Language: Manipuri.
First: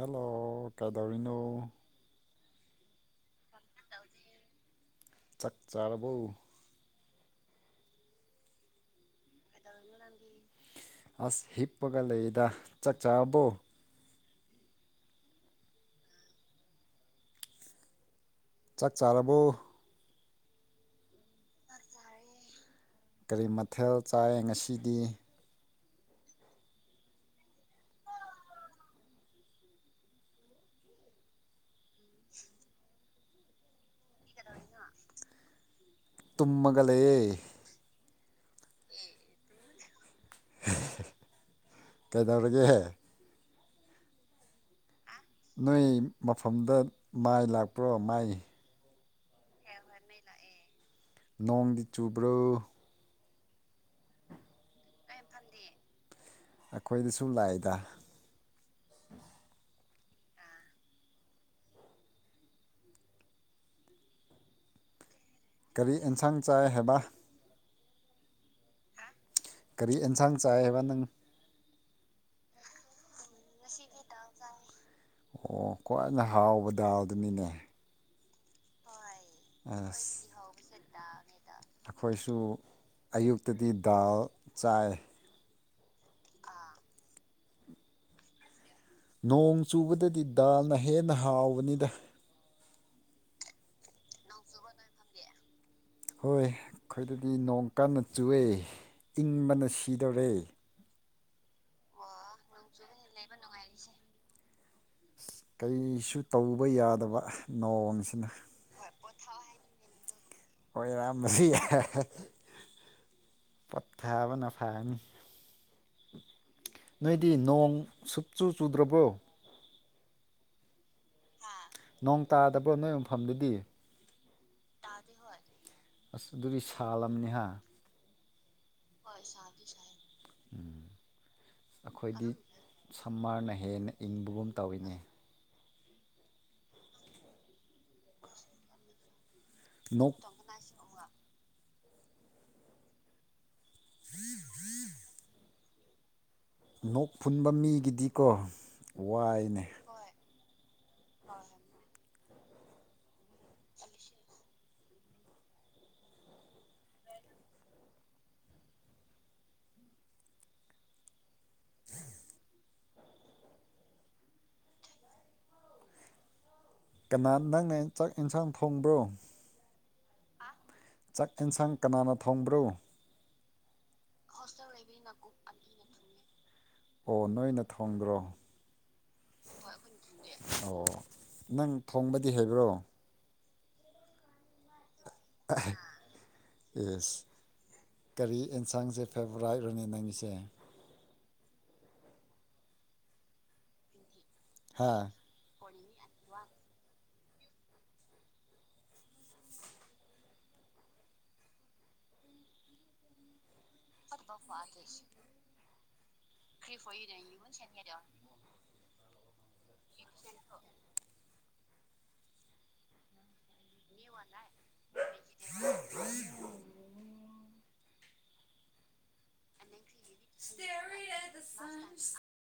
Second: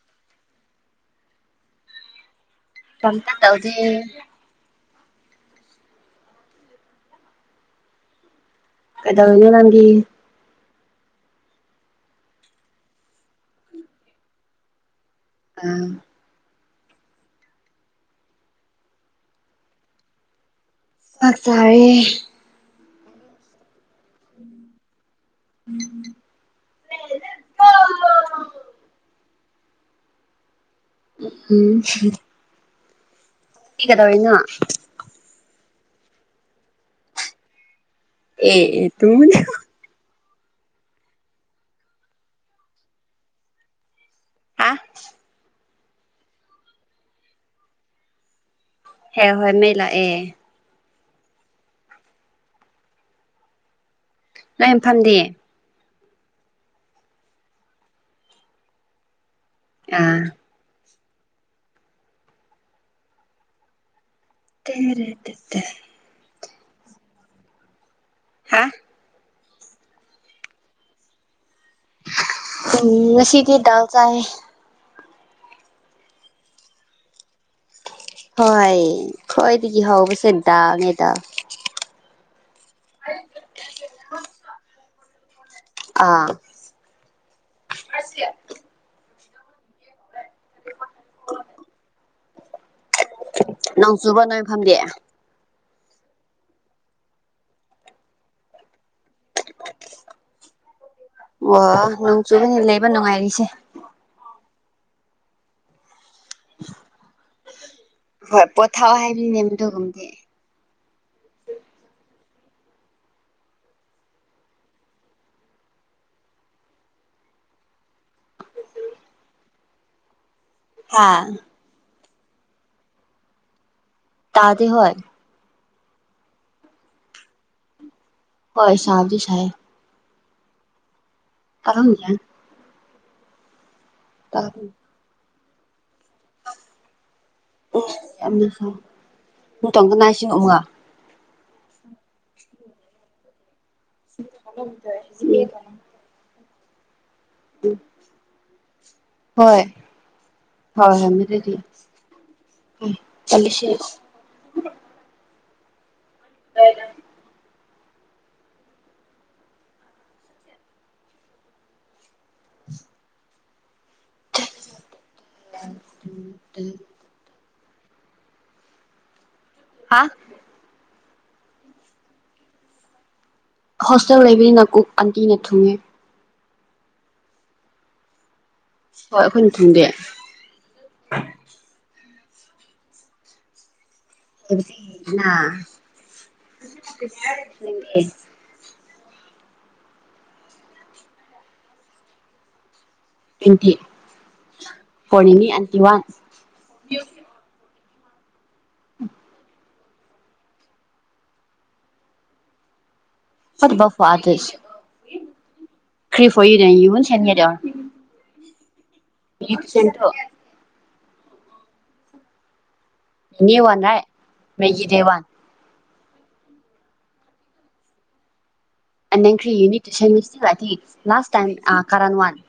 ꯍꯦꯜꯂꯣ ꯀꯩꯗꯧꯔꯤꯅꯣ ꯀꯝꯇ ꯇꯧꯗꯦ ꯆꯥꯛ ꯆꯥꯔꯕꯣ ꯀꯩꯗꯧꯔꯤꯅꯣ ꯅꯪ ꯑꯁ ꯍꯤꯞꯄꯒ ꯂꯩꯗ ꯆꯥꯛꯆꯥꯥꯔꯕꯣ ꯑꯥ ꯆꯥꯛ ꯆꯥꯔꯕꯣ ꯆꯥꯛ ꯆꯥꯔꯦ ꯀꯔꯤ ꯃꯊꯦꯜ ꯆꯥꯏ ꯉꯁꯤꯗꯤ [unintelligible] ꯎꯝ ꯎꯝ ꯗꯤ ꯀꯨꯗꯧꯔꯤꯅꯣ ꯇꯨꯝꯃꯒ ꯂꯩꯌꯦ ꯑꯦ ꯑꯦ ꯇꯨꯝꯃꯅꯤ [inaudible] [inaudible] ꯀꯩꯗꯧꯔꯒꯦꯍꯦ ꯍꯥ ꯅꯣꯏ ꯃꯐꯝꯗ ꯃꯥꯏ ꯂꯥꯛꯄ꯭ꯔꯣ ꯃꯥꯏ ꯍꯦ ꯍꯣꯏ ꯃꯩ ꯂꯥꯛ ꯑꯦ ꯅꯣꯡꯗꯤ ꯆꯨꯕ꯭ꯔꯣ ꯅꯣꯏ ꯐꯝꯗꯤ ꯑꯩꯈꯣꯏꯗꯁꯨ ꯂꯥꯛꯑꯦꯗ ꯑꯥ ꯀꯦꯅꯔꯦ ꯀꯔꯤ ꯑꯦꯟꯁꯥꯡ ꯆꯥꯏ ꯍꯥꯏꯕ ꯍꯥ ꯀꯔꯤ ꯑꯦꯟꯁꯥꯡ ꯆꯥꯏ ꯍꯥꯏꯕ ꯅꯪ ꯎꯝ ꯉꯁꯤꯗꯤ ꯗꯥꯜ ꯆꯥꯏꯌꯦ ꯑꯣ ꯈ꯭ꯋꯥꯏꯅ ꯍꯥꯎꯕ ꯗꯥꯜ ꯗꯨꯅꯤꯅꯦ ꯍꯣꯏ ꯈ꯭ꯋꯥꯏꯗꯒꯤ ꯍꯧꯕꯁꯦ ꯗꯥꯥꯜꯅꯦꯗ ꯑꯩꯈꯣꯏꯁꯨ ꯑꯌꯨꯛꯇꯗꯤ ꯗꯥꯜ ꯆꯥꯏ ꯑꯥ ꯑꯆꯦ [inaudible] ꯅꯣꯡ ꯆꯨꯕꯗꯗꯤ ꯗꯥꯜꯅ ꯍꯦꯟꯅ ꯍꯥꯎꯕꯅꯤꯗ ꯅꯣꯡ ꯆꯨꯕ ꯅꯣꯏ ꯐꯝꯗꯤ ꯍꯣꯏ ꯑꯩꯈꯣꯏꯗꯗꯤ ꯅꯣꯡ ꯀꯟꯅ ꯆꯨꯑꯦ ꯏꯪꯕꯅ ꯁꯤꯗꯣꯔꯦ ꯑꯣ ꯅꯣꯡ ꯆꯨꯕꯅꯤ ꯂꯩꯕ ꯅꯨꯡꯉꯥꯏꯔꯤꯁꯦ ꯀꯩꯁꯨ ꯇꯧꯕ ꯌꯥꯗꯕ ꯅꯣꯡꯁꯤꯅ ꯍꯣꯏ [unintelligible] ꯑꯣꯏꯔꯝꯃꯗꯤ [inaudible] ꯌꯥꯏ [inaudible] ꯄꯣꯠꯊꯕꯅ ꯐꯔꯅꯤ ꯅꯣꯏꯗꯤ ꯅꯣꯡ ꯁꯨꯞ ꯆꯨ ꯆꯨꯗ꯭ꯔꯕꯣ ꯍꯥꯥ ꯅꯣꯡ ꯇꯥꯗꯕ꯭ꯔꯣ ꯅꯣꯏ ꯃꯐꯝꯗꯗꯤ ꯇꯥꯗꯤ ꯍꯣꯏ ꯑꯁ ꯑꯗꯨꯗꯤ ꯁꯥꯜꯂꯝꯅꯤꯍꯥ ꯍꯣꯏ ꯁꯥꯕꯗꯤ ꯁꯥꯏꯌꯦ ꯑꯗꯨꯝ ꯌꯥꯅꯤ ꯑꯩꯈꯣꯏꯗꯤ ꯁꯝꯃꯔꯅ ꯍꯦꯟꯅ ꯏꯪꯕꯒꯨꯝ ꯇꯧꯏꯅꯦ ꯅꯣꯛ [unintelligible] [inaudible] [unintelligible] ꯅꯣꯛ ꯐꯨꯟꯕ ꯃꯤꯒꯤꯗꯤꯀꯣ ꯍꯣꯏ ꯋꯥꯏꯅꯦ ꯎꯝ ꯆꯜꯂꯥꯁꯦ [unintelligible] [inaudible] [inaudible] ꯀꯅꯥ ꯅꯪꯅ ꯆꯥꯛ ꯌꯦꯟꯁꯥꯡ ꯊꯣꯡꯕ꯭ꯔꯣ ꯍꯥ ꯆꯥꯛ ꯌꯦꯟꯁꯥꯡ ꯀꯅꯥꯅ ꯊꯣꯡꯕ꯭ꯔꯣ ꯍꯣꯁꯇꯦꯜ ꯂꯩꯢꯕꯩꯅ ꯀꯨꯛ ꯑꯟꯇꯤꯅ ꯊꯨꯡꯉꯦ ꯑꯣ ꯅꯣꯏꯅ ꯊꯣꯡꯗ꯭ꯔꯣ ꯍꯣꯏ ꯑꯩꯈꯣꯏꯅ ꯊꯣꯡꯗꯦ ꯑꯣ ꯅꯪ ꯊꯣꯡꯕꯗꯤ ꯍꯩꯕ꯭ꯔꯣ ꯑꯦꯁ ꯀꯔꯤ [unintelligible] [unintelligible] ꯅꯪꯒꯤꯁꯦ ꯍꯥ [unintelligible] ꯎꯝ [unintelligible] ꯁꯦꯟꯇꯣ [unintelligible] [inaudible] [unintelligible]